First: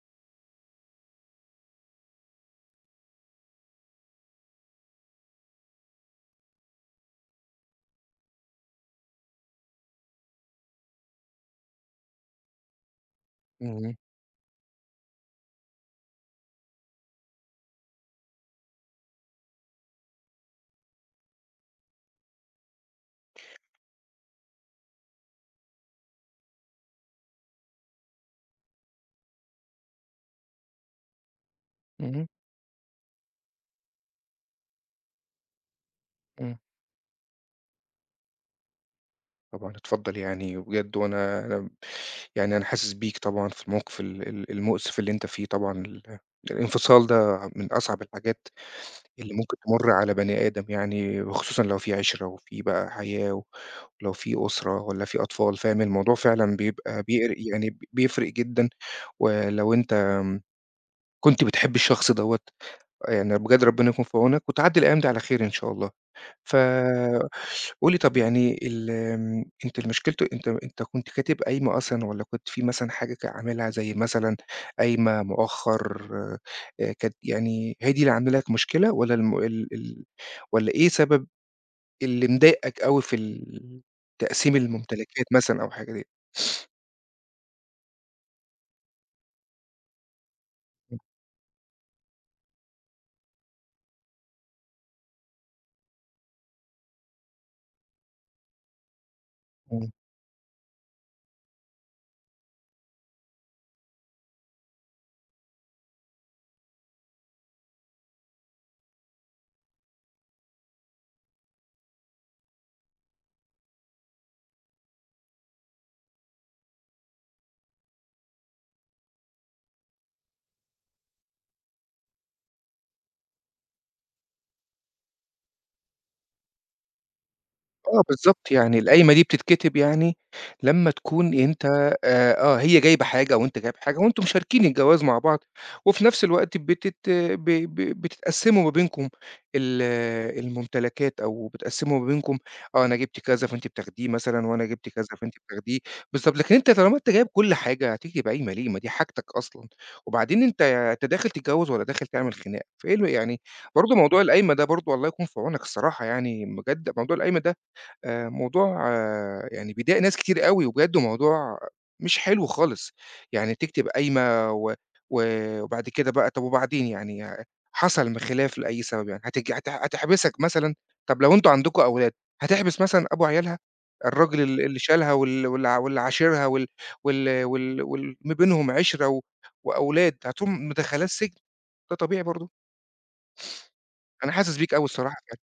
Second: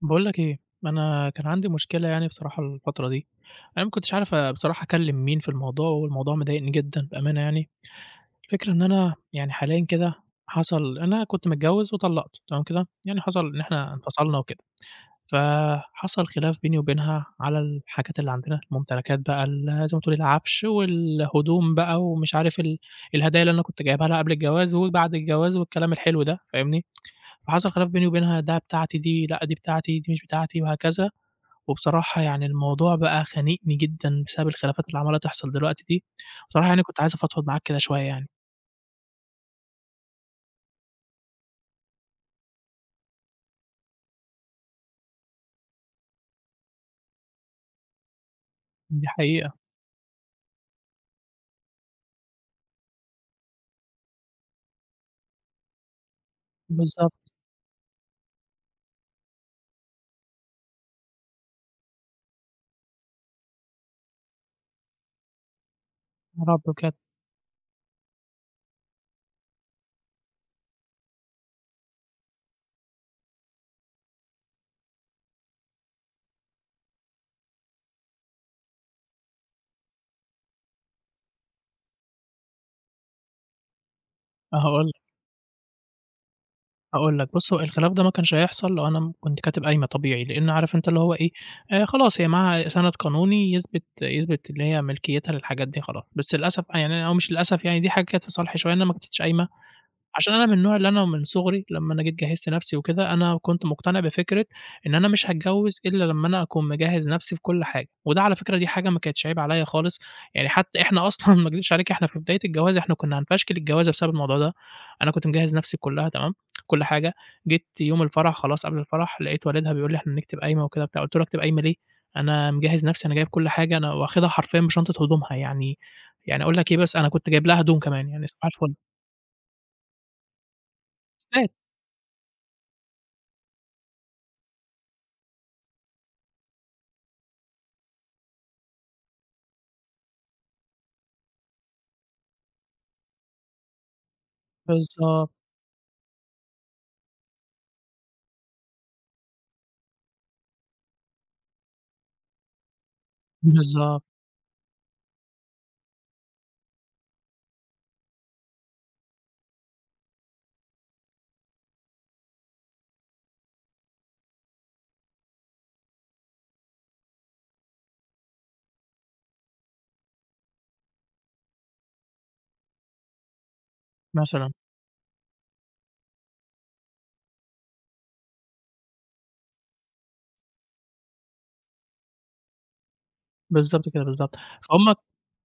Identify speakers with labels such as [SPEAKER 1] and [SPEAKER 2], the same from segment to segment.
[SPEAKER 1] باقول لك إيه، أنا كان عندي مشكلة يعني بصراحة الفترة دي، أنا ما كنتش عارف آآ بصراحة أكلّم مين في الموضوع، والموضوع مضايقني جدًا بأمانة يعني، الفكرة إن أنا يعني حاليًا كده حصل أنا كنت متجوّز وطلّقت تمام كده؟ يعني حصل إن إحنا
[SPEAKER 2] امم.
[SPEAKER 1] انفصلنا وكده. فحصل خلاف بيني وبينها على الحاجات اللي عندنا، ممتلكات بقى ال زي ما تقول العفش، والهدوم بقى، ومش عارف ال الهدايا اللي أنا كنت جايبها لها قبل الجواز، وبعد الجواز والكلام الحلو ده فاهمني؟ فحصل خلاف بيني وبينها ده بتاعتي دي لأ دي بتاعتي، دي مش بتاعتي، وهكذا، وبصراحة
[SPEAKER 2] اهم.
[SPEAKER 1] يعني الموضوع بقى خانقني جدًا بسبب الخلافات اللي عمّالة تحصل دلوقتي دي،
[SPEAKER 2] امم.
[SPEAKER 1] بصراحة يعني كنت عايز أفضفض معاك كده شويّة يعني.
[SPEAKER 2] طبعًا اتفضّل يعني، وبجد وأنا آمم يعني أنا حاسس بيك طبعًا في الموقف ال ال المؤسف اللي أنت فيه، طبعًا ال الانفصال ده من أصعب الحاجات
[SPEAKER 1] دي
[SPEAKER 2] اللي
[SPEAKER 1] حقيقة.
[SPEAKER 2] ممكن تمُر على بني آدم يعني، وخصوصًا لو في عِشرَة وفي بقى حياة، و ولو في أُسرَة والّا في أطفال فاهم؟ الموضوع فعلًا بيبقى
[SPEAKER 1] بالضبط.
[SPEAKER 2] بيقر يعني بيفرق جدًا، ولو أنت آمم كنت بتحب الشخص دوّة، يعني بجد ربنا يكون في عونك وتعدّي الأيّام دي على خير إن شاء الله. ف
[SPEAKER 1] يارب بجد.
[SPEAKER 2] قُل لي طَب يعني ال آمم أنت المشكلت أنت أنت كنت كاتب قايمة أصلًا، والّا كنت في مثلًا حاجة ك عاملها زي مثلًا قايمة، مؤخر، آآ ك يعني هي دي اللي عاملة لك مشكلة؟ والّا الم ال ال والّا إيه سبب اللي مضايقك أوي في ال تقسيم
[SPEAKER 1] هاقول لك.
[SPEAKER 2] الممتلكات مثلًا أو حاجة ديّة؟
[SPEAKER 1] هاقول لك، بُصّ هو الخلاف ده ما كانش هيحصل لو أنا م كنت كاتب قايمة طبيعي، لأن عارف أنت اللي هو إيه آآ خلاص هي معاها سَنَد قانوني يثبت يثبت اللي هي ملكيتها للحاجات دي خلاص، بس للأسف بقى يعني أنا أو مش للأسف يعني دي حاجة كانت في صالحي شوية، إن أنا ما كتبتش قايمة،
[SPEAKER 2] امم.
[SPEAKER 1] عشان أنا من النوع اللي أنا من صغري لمّا أنا جيت جهِّزت نفسي وكده أنا كنت مقتنع بفكرة إن أنا مش هاتجوز إلّا لمّا أنا أكون مجهّز نفسي في كُلّ حاجة، وده على فكرة دي حاجة ما كانتش عيب عليَّ خالص، يعني حتى إحنا أصلًا ما اكدبش عليك إحنا في بداية الجواز إحنا كنا هنفشكل الجوازة بسبب الموضوع ده، أنا كنت مجهّز نفسي كُلّها تمام، كُلّ حاجة، جيت يوم الفرح خلاص قبل الفرح لقيت والدها بيقول لي إحنا نكتب قايمة وكده وبتاع، قُلت له أكتب قايمة ليه؟ أنا مجهّز نفسي أنا جايب كل حاجة، أنا واخدها حرفيًا بشنطة هدومها، يعني يعني أقول لك إيه بس، أنا كنت جايب لها هدوم
[SPEAKER 2] آه
[SPEAKER 1] كمان، يعني صباح
[SPEAKER 2] بالضبط،
[SPEAKER 1] الفُلّ.
[SPEAKER 2] يعني القايمة دي بتتكتب يعني لمّا تكون
[SPEAKER 1] [unintelligible]
[SPEAKER 2] أنت آآ آه هي جايبة حاجة وأنت جايب حاجة وأنتم مشاركين الجواز مع بعض، وفي نفس الوقت بتت ب ب بتتقسّموا ما بينكم ال الممتلكات، أو بتقسّموا ما بينكم آه، أنا جِبت كذا فأنتِ بتاخديه مثلًا وأنا جِبت كذا فأنتِ
[SPEAKER 1] بالضبط.
[SPEAKER 2] بتاخديه، بالضبط لكن أنت طالما أنت جايب كُلّ حاجة هتكتب قايمة ليه، ما دي حاجتك أصلًا، وبعدين أنت أنت داخل تتجوز والَّا داخل تعمل خناقة فإيه ال يعني، برضه
[SPEAKER 1] بالضبط.
[SPEAKER 2] موضوع القايمة ده برضه الله يكون في عونك الصراحة يعني بجد موضوع القايمة ده آآ موضوع يعني بيضايق ناس كتير أوي، وبجد وموضوع مش حلو خالص يعني تكتب قايمة، و و وبعد كده بقى طَب وبعدين يعني حصل خلاف لأي سبب يعني، هتيجي هت هتحبسك مثلًا؟ طَب لو أنتم عندكم أولاد، هتحبس مثلًا أبو عيالها؟ الراجل
[SPEAKER 1] مثلًا.
[SPEAKER 2] ال اللي شالها وال وال واللي عاشِرها وال وال وال وال ما بينهم عِشرة و وأولاد، هتقوم مدخّلاه السجن؟ ده طبيعي برضه!
[SPEAKER 1] بالضبط كده،
[SPEAKER 2] أنا
[SPEAKER 1] بالضبط
[SPEAKER 2] حاسس بيك أوي
[SPEAKER 1] فهم
[SPEAKER 2] الصراحة بجد.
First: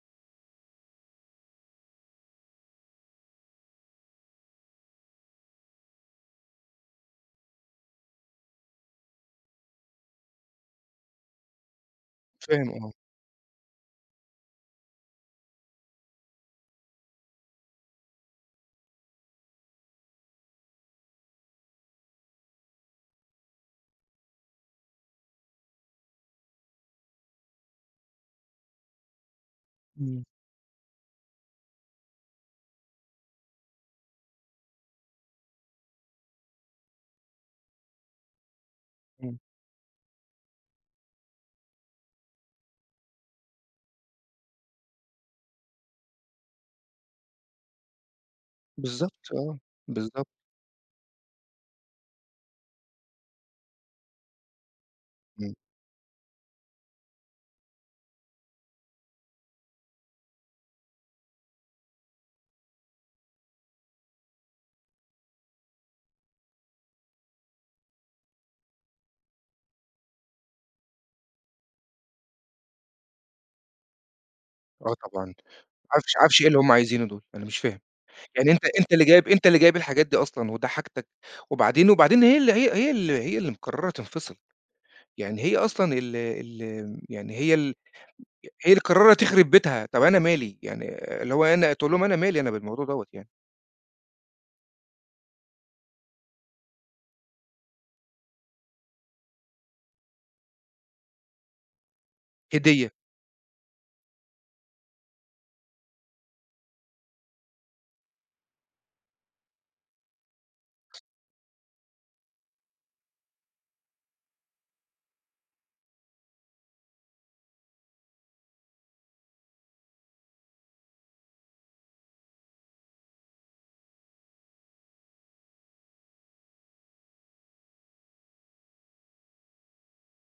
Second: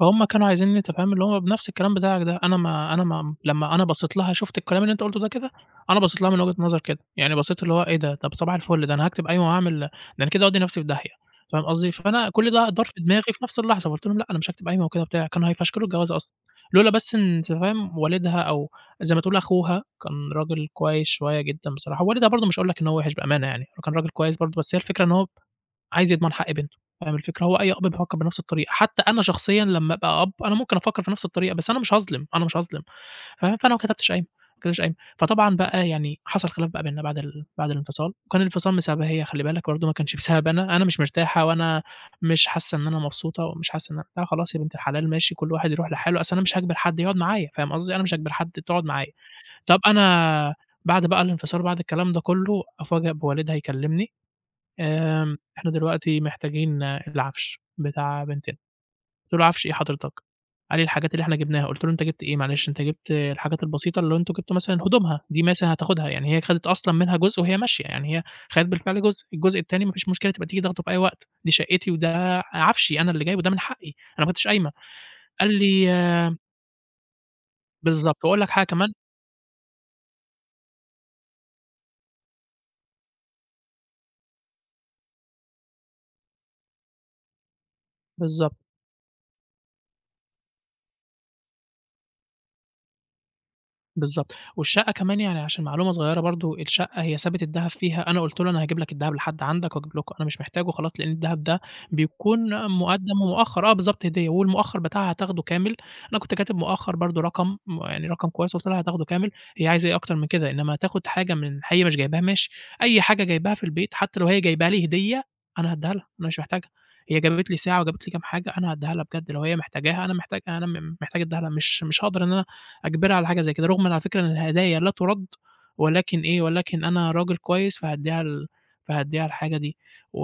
[SPEAKER 1] فهم كانوا عايزينّي أنت فاهم اللي هو بنفس الكلام بتاعك ده، أنا ما أنا ما لمّا أنا بصّيت لها شُفت الكلام اللي أنت قُلُته ده كده، أنا بصّيت لها من وجهة نظر كده، يعني بصّيت اللي هو إيه ده! طَب صباح الفُلّ ده أنا هاكتب قايمة وهاعمل ده أنا كده هاودِّي نفسي في داهية، فاهم قصدي؟ فأنا كُلّ ده
[SPEAKER 2] فاهم،
[SPEAKER 1] دار في
[SPEAKER 2] آه.
[SPEAKER 1] دماغي في نفس اللحظة فقلت لهم لأ أنا مش هاكتب قايمة وكده وبتاع، كانوا هيفشكلوا الجوازة أصلًا، لولا بس أنت فاهم والدها أو زي ما تقول أخوها كان راجل كويس شوية جدًا بصراحة، ووالدها برضه مش هاقول لك إن هو وحش بأمانة يعني، هو كان راجل كويس برضه، بس هي الفكرة إن هو عايز يضمن حق بنتُه، فاهم الفكرة هو أي أب بيفكّر بنفس الطريقة، حتى أنا شخصيًا لمّا أبقى
[SPEAKER 2] امم.
[SPEAKER 1] أب، أنا ممكن أفكّر في نفس الطريقة، بس أنا مش هاظلم، أنا مش هاظلم، ف فأنا ما كتبتش قايمة ما كتبتش قايمة، فطبعا بقى يعني حصل خلاف بقى بيننا بعد ال بعد الانفصال، وكان الانفصال بسببها هي
[SPEAKER 2] امم.
[SPEAKER 1] خلي بالك برضه، ما كانش بسببي أنا، أنا مش مرتاحة وأنا مش حاسة إن أنا مبسوطة ومش حاسة إن أن قُلت لها خلاص يا بنت الحلال ماشي كل واحد يرُوح لحالُه، أصل أنا مش هاجبر حد يقعد معايا فاهم قصدي، أنا مش هاجبر حد تقعد معايا،
[SPEAKER 2] بالضبط آه،
[SPEAKER 1] طَب
[SPEAKER 2] بالضبط.
[SPEAKER 1] أنا بعد بقى الانفصال بعد الكلام ده كُلُّه، أُفاجأ بوالدها يكلمني، آآ،
[SPEAKER 2] امم.
[SPEAKER 1] إحنا دلوقتي محتاجين العفش بتاع بنتنا، قُلت لُه: "عفش إيه حضرتك؟" قال لي: "الحاجات اللي إحنا جِبناها" قلت له: "أنت جِبت إيه معلش؟" أنت جِبت الحاجات البسيطة اللي هو أنتم جِبتوا مثلًا هدومها دي مثلًا هتاخدها، يعني هي خدت أصلًا منها جُزء وهي ماشية، يعني هي خدِت بالفعل جُزء، الجزء التاني ما فيش مشكلة تبقى تيجي تاخدُه في أي وقت، دي شقِّتي وده عفشي، أنا اللي جايبُه وده من حقّي أنا ما كتبتش قايمة،
[SPEAKER 2] آه طبعًا،
[SPEAKER 1] قال
[SPEAKER 2] عفش
[SPEAKER 1] لي
[SPEAKER 2] عفش إيه اللي هم عايزينُه دُول، أنا مش فاهم،
[SPEAKER 1] بالضبط، وأقول
[SPEAKER 2] يعني
[SPEAKER 1] لك
[SPEAKER 2] أنت
[SPEAKER 1] حاجة
[SPEAKER 2] أنت
[SPEAKER 1] كمان.
[SPEAKER 2] اللي جايب أنت اللي جايب الحاجات دي أصلًا وده حاجتك، وبعدين وبعدين هي اللي هي هي ال هي اللي مقرَّرة تنفصِل، يعني هي أصلًا ال ال يعني هي ال
[SPEAKER 1] بالضبط.
[SPEAKER 2] هي اللي مقررة تخرِب بيتها، طَب أنا مالي يعني اللي هو أنا تقول لهم أنا مالي أنا بالموضوع دوَّة يعني.
[SPEAKER 1] بالضبط، والشقة كمان يعني عشان معلومة صغيرة برضه، الشقة هي سابت الدهب فيها أنا قُلت له أنا هاجيب لك الدهب لحد عندك، وأجيب لك أنا مش محتاجُه خلاص لأن الدهب ده بيكون
[SPEAKER 2] هدية.
[SPEAKER 1] مُقدَّم ومؤخّر آه بالضبط، هدية والمؤخّر بتاعها هاتاخدُه كامل، أنا كُنت كاتب مؤخّر برضه رقم م يعني رقم كويس، قُلت لها هاتاخدُه كامل، هي عايزة إيه أكتر من كده، إنّما تاخد حاجه من هي مش جايباها ماشي أي حاجه جايباها في البيت حتّى لو هي جايباها لي هدية أنا هادّيها لها، أنا مش محتاجها هي جابت لي ساعة، وجابت لي كام حاجه، أنا هادّيها لها بجد لو هي محتاجاها أنا محتاج أنا محتاج ادّيها لها، مش مش هاقدر إن أنا أجبرها على حاجه زي كده، رُغمًا على فكرة إن الهدايا لا تُرَدّ، ولكن إيه ولكن أنا راجل كويس، فهادّيها ال فهاديها الحاجه دي و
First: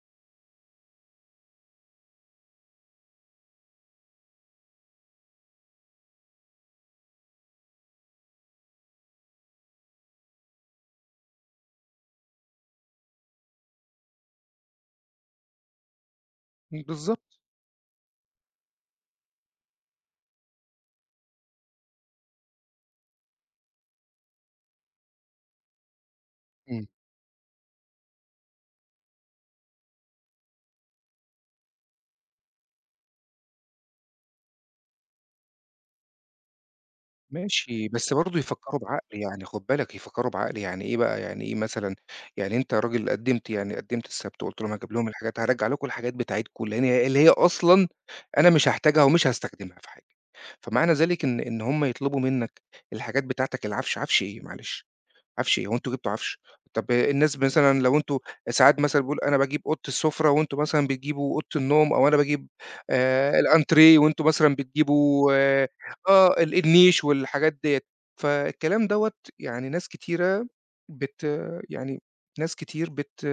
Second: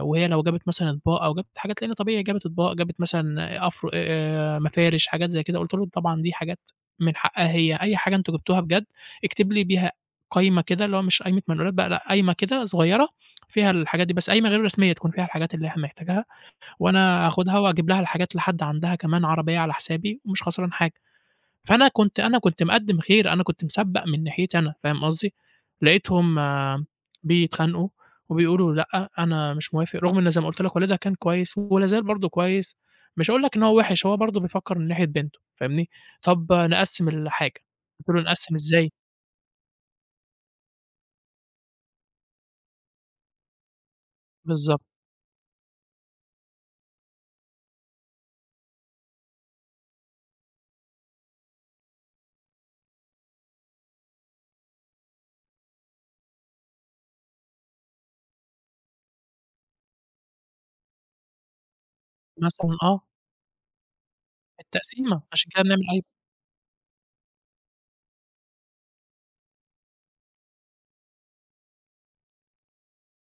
[SPEAKER 1] وهي لو جابت مثلًا أطباق، أو جابت حاجات لإن طبيعي جابت أطباق، جابت مثلًا أف آآ، مفارش حاجات زي كده، قُلت لهم طبعًا دي حاجات من حقّها هي، أي حاجه أنتم جبتوها بجد اكتب لي بيها قايمة كده اللي هو مش قايمة منقولات بقى لأ، قايمة كده صغيرة فيها الحاجات دي بس، قايمة غير رسمية تكون فيها الحاجات اللي إحنا محتاجها
[SPEAKER 2] بالضبط.
[SPEAKER 1] وأنا هاخدها وأجيب لها الحاجات لحد عندها كمان عربية على حسابي، مش خسران حاجه، فأنا كُنت أنا كُنت مقدّم خير، أنا كُنت مسبَّق من ناحيتي أنا، فاهم قصدي، لقيتهم،
[SPEAKER 2] امم.
[SPEAKER 1] بيتخانقوا وبيقولوا لأ أنا مش موافق، رُغم إن زي ما قُلت لك والدها كان كويس ولا زال برضه كويس، مش هاقول لك إن هو وِحِش، هو برضه بيفكّر من ناحية بنتُه، فاهمني، طَب نقسّم الحاجه
[SPEAKER 2] ماشي،
[SPEAKER 1] قُلت
[SPEAKER 2] بس
[SPEAKER 1] له
[SPEAKER 2] برضه
[SPEAKER 1] نقسّم
[SPEAKER 2] يفكّروا
[SPEAKER 1] إزاي؟
[SPEAKER 2] بعقل، يعني خد بالك يفكّروا بعقل يعني إيه بقى، يعني إيه مثلًا، يعني أنت راجل قدِّمت يعني قدِّمت السبت وقُلت لهم
[SPEAKER 1] بالضبط.
[SPEAKER 2] هاجيب لهم الحاجات هارجّع لكم الحاجات بتاعتكم لأن هي اللي هي أصلًا أنا مش هاحتاجها ومش هاستخدمها في حاجه، فمعنى ذلك إن إن هم يطلبوا منك الحاجات بتاعتك العفش، عفش إيه معلش؟ عفش إيه هو أنتم جِبتوا عفش، طَب الناس مثلًا لو أنتم ساعات مثلًا بيقول أنا باجيب أوضة السُفرة، وأنتم مثلًا بتجيبوا أوضة النوم، أو أنا باجيب
[SPEAKER 1] مثلًا آه.
[SPEAKER 2] آآ، الأنتريه وأنتم مثلًا
[SPEAKER 1] التقسيمة،
[SPEAKER 2] بتجيبوا
[SPEAKER 1] عشان كده بنعمل قايمة.
[SPEAKER 2] آه ال النيش والحاجات ديَّة، فالكلام دوَّة يعني ناس كتيرة بت يعني ناس كتير بت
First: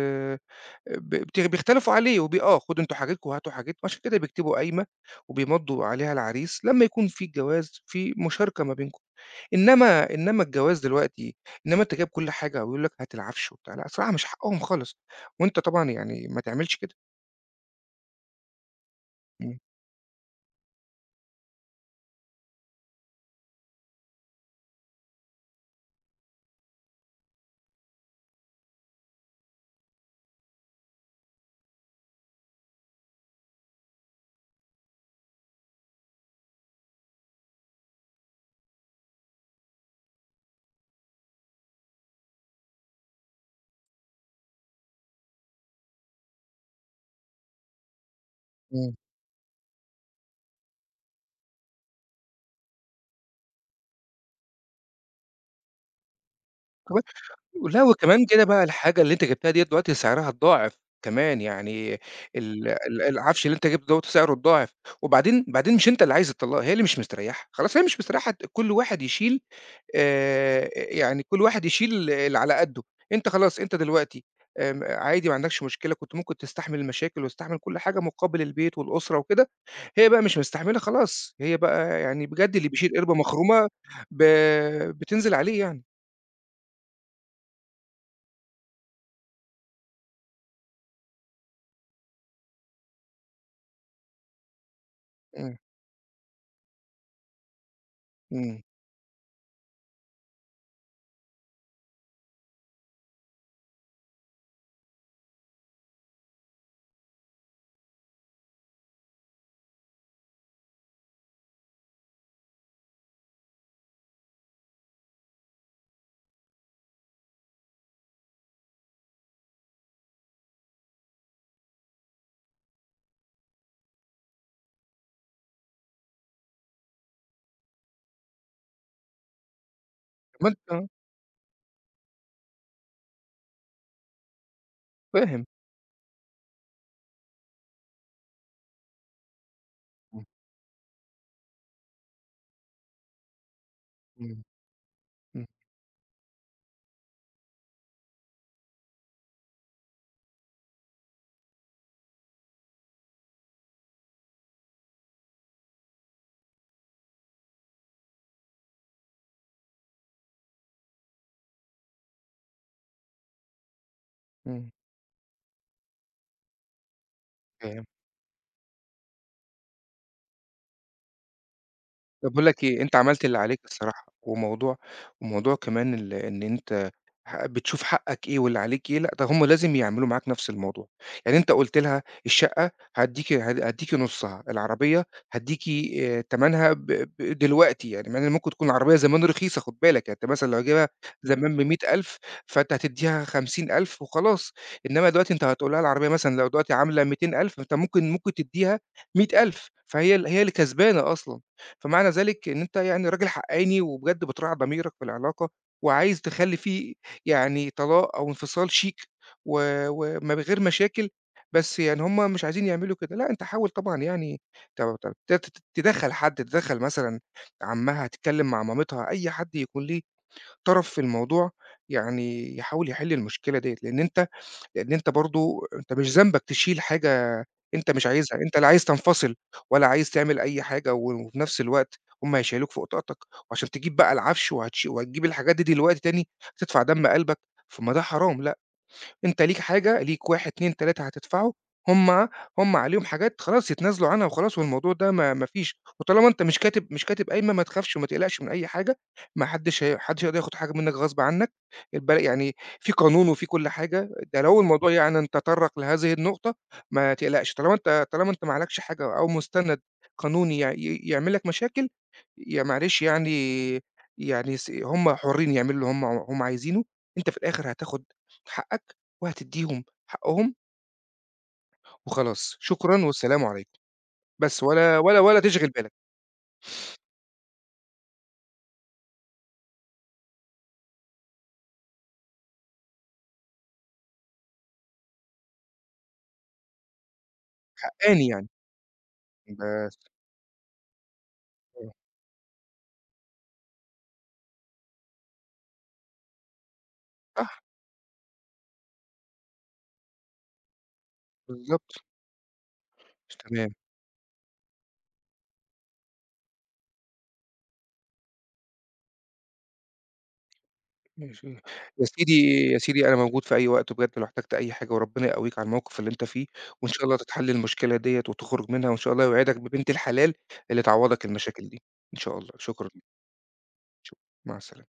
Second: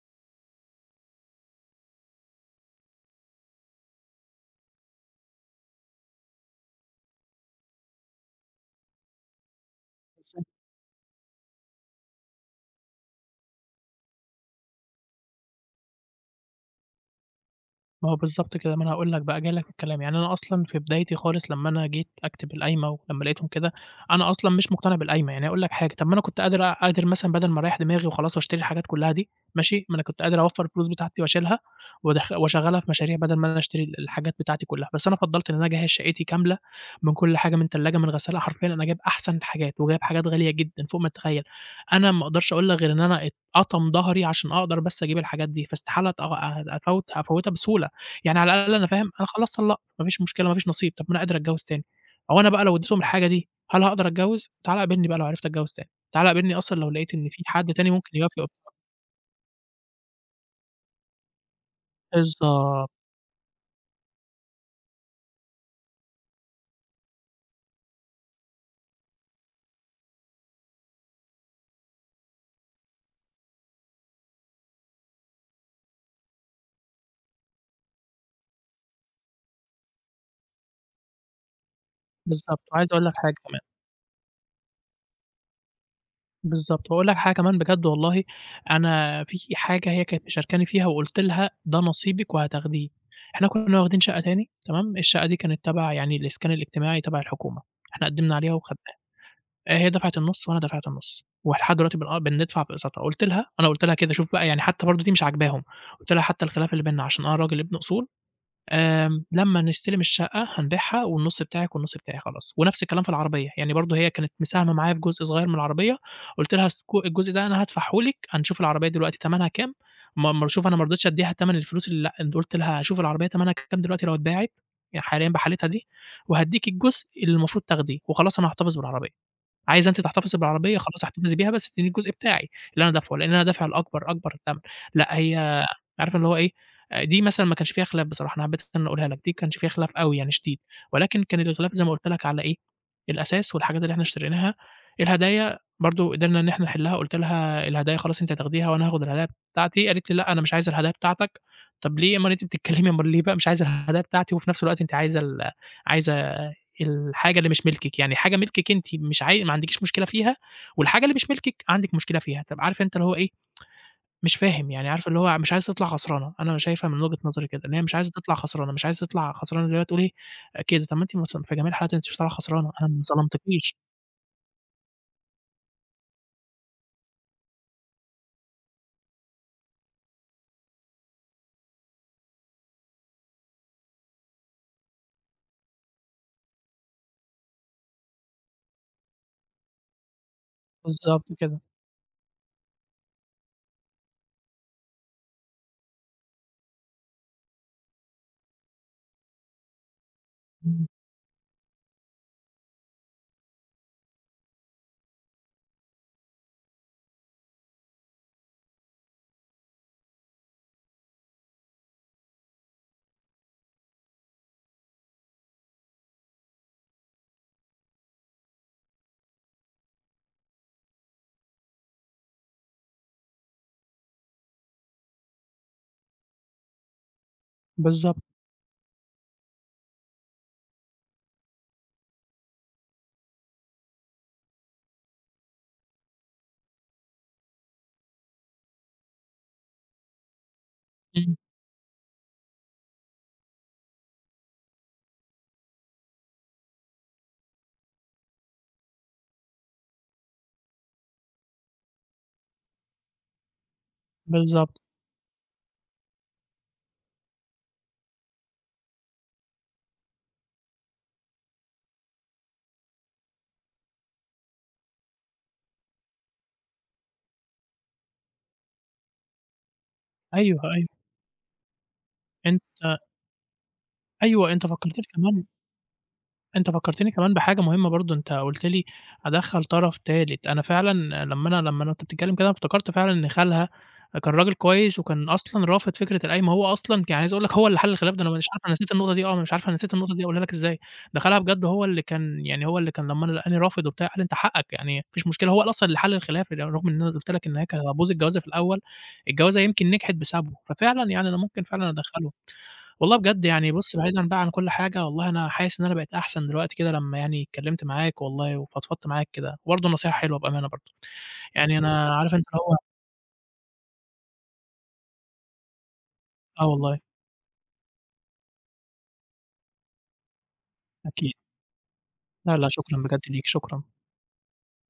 [SPEAKER 2] بت بت بيختلفوا عليه وب آه خدوا أنتم حاجتكم وهاتوا حاجت وعشان كده بيكتبوا قايمة وبيمضّوا عليها العريس لمّا يكون في الجواز في مشاركة ما بينكم، إنّما إنّما
[SPEAKER 1] بالضبط.
[SPEAKER 2] الجواز دلوقتي إنّما أنت جايب كل حاجه ويقولوا لك هات العفش و بتاع لأ، الصراحة مش حقّهم خالص وأنت طبعًا يعني ما تعملش كده.
[SPEAKER 1] ما هو بالضبط كده. ما أنا هاقول لك بقى، جاي
[SPEAKER 2] إمم.
[SPEAKER 1] لك في الكلام، يعني أنا أصلًا في بدايتي خالص، لمّا أنا جيت أكتب القايمة، ولمّا لقيتهم كده، أنا أصلًا مش مقتنع بالقايمة، يعني هاقول لك حاجة، طَب ما أنا كنت قادر أ قادر مثلًا بَدَل ما أريَّح دماغي، وخلاص، واشتري الحاجات كلها دي، ماشي؟ ما أنا كنت قادر أوفَّر الفلوس بتاعتي وأشيلها، وادخ واشغَّلها في مشاريع، بَدَل ما أنا اشتري ال الحاجات بتاعتي كلها، بس أنا فضَّلت إن أنا أجَهِّز شقّتي كاملة، من كل حاجة من تلّاجة، من غسّالة حرفيًا أنا جايب أحسن الحاجات، وجايب حاجات غالية جدًا، فوق ما تتخيل. أنا ما أقدرش أقول لك غير إن أنا اتقطم ضهري، عشان أقدر بس أجيب الحاجات دي، فاستحالة أت آآ أفوّت أفوّتها بسهولة، يعني على الأقل أنا
[SPEAKER 2] إمم.
[SPEAKER 1] فاهم، أنا خلاص طلَّقت، ما فيش مشكلة، ما فيش نصيب. طَب ما أنا قادر أتجوِّز تاني، هو أنا بقى لو اديتهم الحاجة دي، هل هاقدر أتجوِّز، تعالَ قابلني بقى لو عِرِفت أتجوِّز تاني. تعالَ قابلني أصلًا
[SPEAKER 2] كمان
[SPEAKER 1] لو لقيت إن فيه حد
[SPEAKER 2] لأ،
[SPEAKER 1] تاني ممكن
[SPEAKER 2] وكمان
[SPEAKER 1] يوافق
[SPEAKER 2] كده بقى
[SPEAKER 1] [unintelligible]
[SPEAKER 2] الحاجة اللي أنت جِبتها ديّة دلوقتي سعرها اتضاعف كمان، يعني ال
[SPEAKER 1] بالضبط.
[SPEAKER 2] ال العفش اللي أنت جِبته دوّة سعره اتضاعف، وبعدين بعدين مش أنت اللي عايز الطلاق، هي اللي مش مستريحة، خلاص هي مش مستريحة، ت كل واحد يشيل آآ يعني كل واحد يشيل اللي على قَدُّه. أنت خلاص، أنت دلوقتي آمم عادي ما عندكش مشكلة، كنت ممكن تستحمل المشاكل، وتستحمل كل حاجة، مُقابل البيت، والأُسرة، وكده، هي بقى مش مستحملة، خلاص. هي بقى يعني بجد
[SPEAKER 1] بالضبط.
[SPEAKER 2] اللي بيشيل
[SPEAKER 1] وعايز أقول لك
[SPEAKER 2] قِربَة
[SPEAKER 1] حاجة كمان
[SPEAKER 2] مخرومة ب بتنزِل عليه يعني.
[SPEAKER 1] بالضبط، وأقول لك حاجة كمان بجد والله أنا في حاجة هي كانت مشاركاني فيها وقلت لها ده نصيبك وهتاخديه، إحنا كنّا واخدين شقّة تاني تمام الشقّة دي
[SPEAKER 2] إمم.
[SPEAKER 1] كانت تبع يعني الإسكان الإجتماعي، تبع الحكومة، إحنا قدّمنا عليها
[SPEAKER 2] إمم.
[SPEAKER 1] وخدناها، آآ هي دفعت النُصّ وأنا دفعت النُصّ، ولحد دلوقتي بن آه بندفع في اقساطها قُلت لها أنا قُلت لها كده شوف بقى يعني حتى برضه دي مش عاجباهم قلت لها حتى الخِلاف اللي بيننا علشان أنا راجل ابن أصول، آآ، لمّا نستلم الشقة هنبيعها والنُصّ بتاعك والنُصّ بتاعي خلاص، ونفس الكلام في العربية، يعني برضه هي كانت مساهمة معايا بجزء صغير من العربية، قُلت لها الس ك الجزء ده أنا هادفعه لِك، هنشوف العربية دلوقتي تمنها كام ما ما شوف أنا مرضيتش أدّيها تمن الفلوس اللي لأ قُلت لها هاشوف العربية تمنها كام دلوقتي لو اتباعت يعني حاليًا بحالتها دي، وهادّيكِ الجزء اللي المفروض تاخديه، وخلاص أنا هاحتفظ بالعربية، عايزة أنتِ تحتفظي بالعربية
[SPEAKER 2] [unintelligible]
[SPEAKER 1] خلاص احتفظي بيها، بس ادّيني الجزء بتاعي اللي أنا دافعُه لأن أنا دافع الأكبر أكبر تَمَن، لأ
[SPEAKER 2] فاهم.
[SPEAKER 1] هي عارف اللي هو إيه دي آآ مثلًا ما كانش فيها خلاف بصراحة، أنا حبّيت اللي أنا أقولها لك دي ما كانش فيها خلاف أوي
[SPEAKER 2] إمم.
[SPEAKER 1] يعني شديد، ولكن كان الخلاف زي ما قلت لك على إيه الأساس والحاجات اللي إحنا
[SPEAKER 2] إمم،
[SPEAKER 1] اشتريناها،
[SPEAKER 2] إمم.
[SPEAKER 1] الهدايا برضه قدرنا إن إحنا نحلّها قلت لها الهدايا خلاص أنتِ هتاخديها، وأنا هاخد الهدايا بتاعتي قالت لي لأ أنا مش عايزة الهدايا بتاعتك، طَب ليه اُمّال أنتِ بتتكلمي اُمّال ليه بقى مش عايزة الهدايا بتاعتي، وفي نفس الوقت أنتِ عايزة ال عايزة الحاجة اللي مش ملكِك يعني حاجة ملكِك أنتِ مش عاي ما عندكيش مشكلة فيها، والحاجة اللي مش ملكِك عندِك مشكلة فيها، طَب عارف أنت اللي هو إيه مش
[SPEAKER 2] إمم.
[SPEAKER 1] فاهم يعني عارف اللي هو مش عايزة تطلع خسرانة، أنا شايفها من وجهِة نظري كده إن هي
[SPEAKER 2] فاهم.
[SPEAKER 1] مش عايزة تِطلَع خسرانة، مش عايزة تِطلَع خسرانة زي ما تقول إيه، كده طَب ما أنتِ [unintelligible] في جميع الحالات أنتِ مش
[SPEAKER 2] طَب
[SPEAKER 1] طالعة
[SPEAKER 2] باقول لك
[SPEAKER 1] خسرانة،
[SPEAKER 2] إيه،
[SPEAKER 1] أنا
[SPEAKER 2] أنت
[SPEAKER 1] ما
[SPEAKER 2] عملت اللي عليك
[SPEAKER 1] ظلمتكيش.
[SPEAKER 2] الصراحة، وموضوع وموضوع كمان ال إن أنت ه بتشوف حقَّك إيه واللي عليك إيه، لأ ده هم لازم يعملوا معاك نفس الموضوع، يعني أنت قُلت لها الشقّة هاديكِ ه هاديكِ نُصّها، العربية هاديكِ آآ، تَمَنها ب ب دلوقتي يعني مع إن ممكن تكون العربية زمان رخيصة خُد بالك، يعني أنت مثلًا لو جايبها
[SPEAKER 1] بالضبط
[SPEAKER 2] زمان
[SPEAKER 1] كده.
[SPEAKER 2] ب100000 فأنت هتدّيها 50000 وخلاص، إنمّا دلوقتي أنت هتقول لها العربية مثلًا لو دلوقتي عاملة 200000 أنت ممكن ممكن تدّيها 100000 فهي ال هي اللي
[SPEAKER 1] إمم.
[SPEAKER 2] كسبانة أصلًا، فمعنى ذلك إن أنت يعني راجل حقّاني، وبجد بتراعي ضميرك في العلاقة، وعايز تخلّي فيه يعني طلاق أو انفصال شيك، و ومن غير مشاكل، بس يعني هم مش عايزين يعملوا كده، لأ أنت حاول طبعًا يعني ت ت ت تدخَّل حد تدخَّل مثلًا عمّها، تتكلم مع مامتها، أي حد يكون ليه طرف في الموضوع، يعني يحاول يحِلّ المشكلة ديَّة لأن أنت لأن أنت برضه أنت مش ذنبك تشيل حاجة أنت مش
[SPEAKER 1] بالضبط.
[SPEAKER 2] عايزها، أنت لا عايز تنفصل ولا عايز تعمل أي حاجة، وفي نفس الوقت هم هيشيّلوك فوق طاقتك، وعلشان تجيب بقى العفش وهتش وهتجيب الحاجات دي دلوقتي تاني، تدفع دم قلبك طَب ما ده حرام، لأ، أنت ليك حاجة، ليك 1 2 3
[SPEAKER 1] إمم.
[SPEAKER 2] هتدفعه، هم هم عليهم حاجات خلاص يتنازلوا عنها وخلاص، والموضوع ده ما ما فيش، وطالما أنت مش كاتب مش كاتب قايمة ما تخافش، وما تقلقش من أي حاجة، ما حدش هي ما حدش هيقدر ياخد حاجة منك غصب عنك، الب يعني في قانون وفي كُلّ حاجة، ده لو
[SPEAKER 1] بالضبط.
[SPEAKER 2] الموضوع يعني تطرَّق لهذه النقطة، ما تقلقش طالما أنت طالما أنت ما عليكش حاجة أو مستند قانوني يع ي يعمل لك مشاكل، يع معلش يعني يعني س هم حرّين يعملوا اللي هم هم عايزينُه، أنت في الآخر هتاخد حقَّك وهتديهم حقُّهم
[SPEAKER 1] أيوه، أيوه.
[SPEAKER 2] وخلاص،
[SPEAKER 1] أنت
[SPEAKER 2] شكرًا والسلام عليكم،
[SPEAKER 1] أيوه،
[SPEAKER 2] بس
[SPEAKER 1] أنت
[SPEAKER 2] ولا
[SPEAKER 1] فكّرتني
[SPEAKER 2] ولا ولا
[SPEAKER 1] كمان
[SPEAKER 2] تِشغِل بالك.
[SPEAKER 1] أنت فكّرتني كمان بحاجة مهمة برضه، أنت قلت لي أدخَّل طرف تالت، أنا فعلًا لمّا أنا لمّا أنا أنت وبتتكلم كده افتكرت فعلًا إن خالها كان راجل كويس وكان أصلًا رافض فكرة القايمة، هو أصلًا يعني عايز أقول لك هو اللي حلّ الخلاف ده
[SPEAKER 2] حقّاني
[SPEAKER 1] أنا مش
[SPEAKER 2] يعني.
[SPEAKER 1] عارف أنا نسيت النقطة دي آه، أنا مش عارف أنا نسيت
[SPEAKER 2] بس.
[SPEAKER 1] النقطة دي أقولها لك إزاي، ده خالها بجد هو
[SPEAKER 2] آه
[SPEAKER 1] اللي كان يعني هو اللي كان لمّا أنا لقاني رافض وبتاع، قال لي أنت حقَّك يعني ما فيش مشكلة هو اللي أصلًا اللي حلّ الخلاف، ر رغم إن أنا قلت لك إن
[SPEAKER 2] صح.
[SPEAKER 1] هي كانت هتبوظ الجوازة في الأول، الجوازة يمكن نجحت بسببُه، ففعلًا يعني أنا ممكن فعلًا
[SPEAKER 2] بالضبط.
[SPEAKER 1] أدخُّله، والله
[SPEAKER 2] ش
[SPEAKER 1] بجد يعني
[SPEAKER 2] تمام.
[SPEAKER 1] بُصّ بعيدًا بقى عن كل حاجة والله أنا حاسس إن أنا بقيت أحسن دلوقتي كده لمّا يعني اتكلمت معاك والله، وفضفضت معاك كده، وبرضه نصيحة حلوة بأمانة برضه،
[SPEAKER 2] [unintelligible]
[SPEAKER 1] يعني
[SPEAKER 2] يا
[SPEAKER 1] أنا
[SPEAKER 2] سيدي،
[SPEAKER 1] عارف أنت اللي هو
[SPEAKER 2] يا سيدي أنا موجود في أي وقت وبجد لو احتاجت أي حاجة وربنا يقوّيك على الموقف اللي أنت فيه،
[SPEAKER 1] آه
[SPEAKER 2] وإن
[SPEAKER 1] والله.
[SPEAKER 2] شاء الله تتحلّ المشكلة ديَّة، وتخرج منها، وإن شاء الله يوعدك ببنت الحلال اللي تعوّضك
[SPEAKER 1] أكيد.
[SPEAKER 2] المشاكل دي، إن شاء الله،
[SPEAKER 1] لأ، لأ،
[SPEAKER 2] شكرًا.
[SPEAKER 1] شكرًا بجد ليك، شكرًا.
[SPEAKER 2] شكرًا، مع السلامة.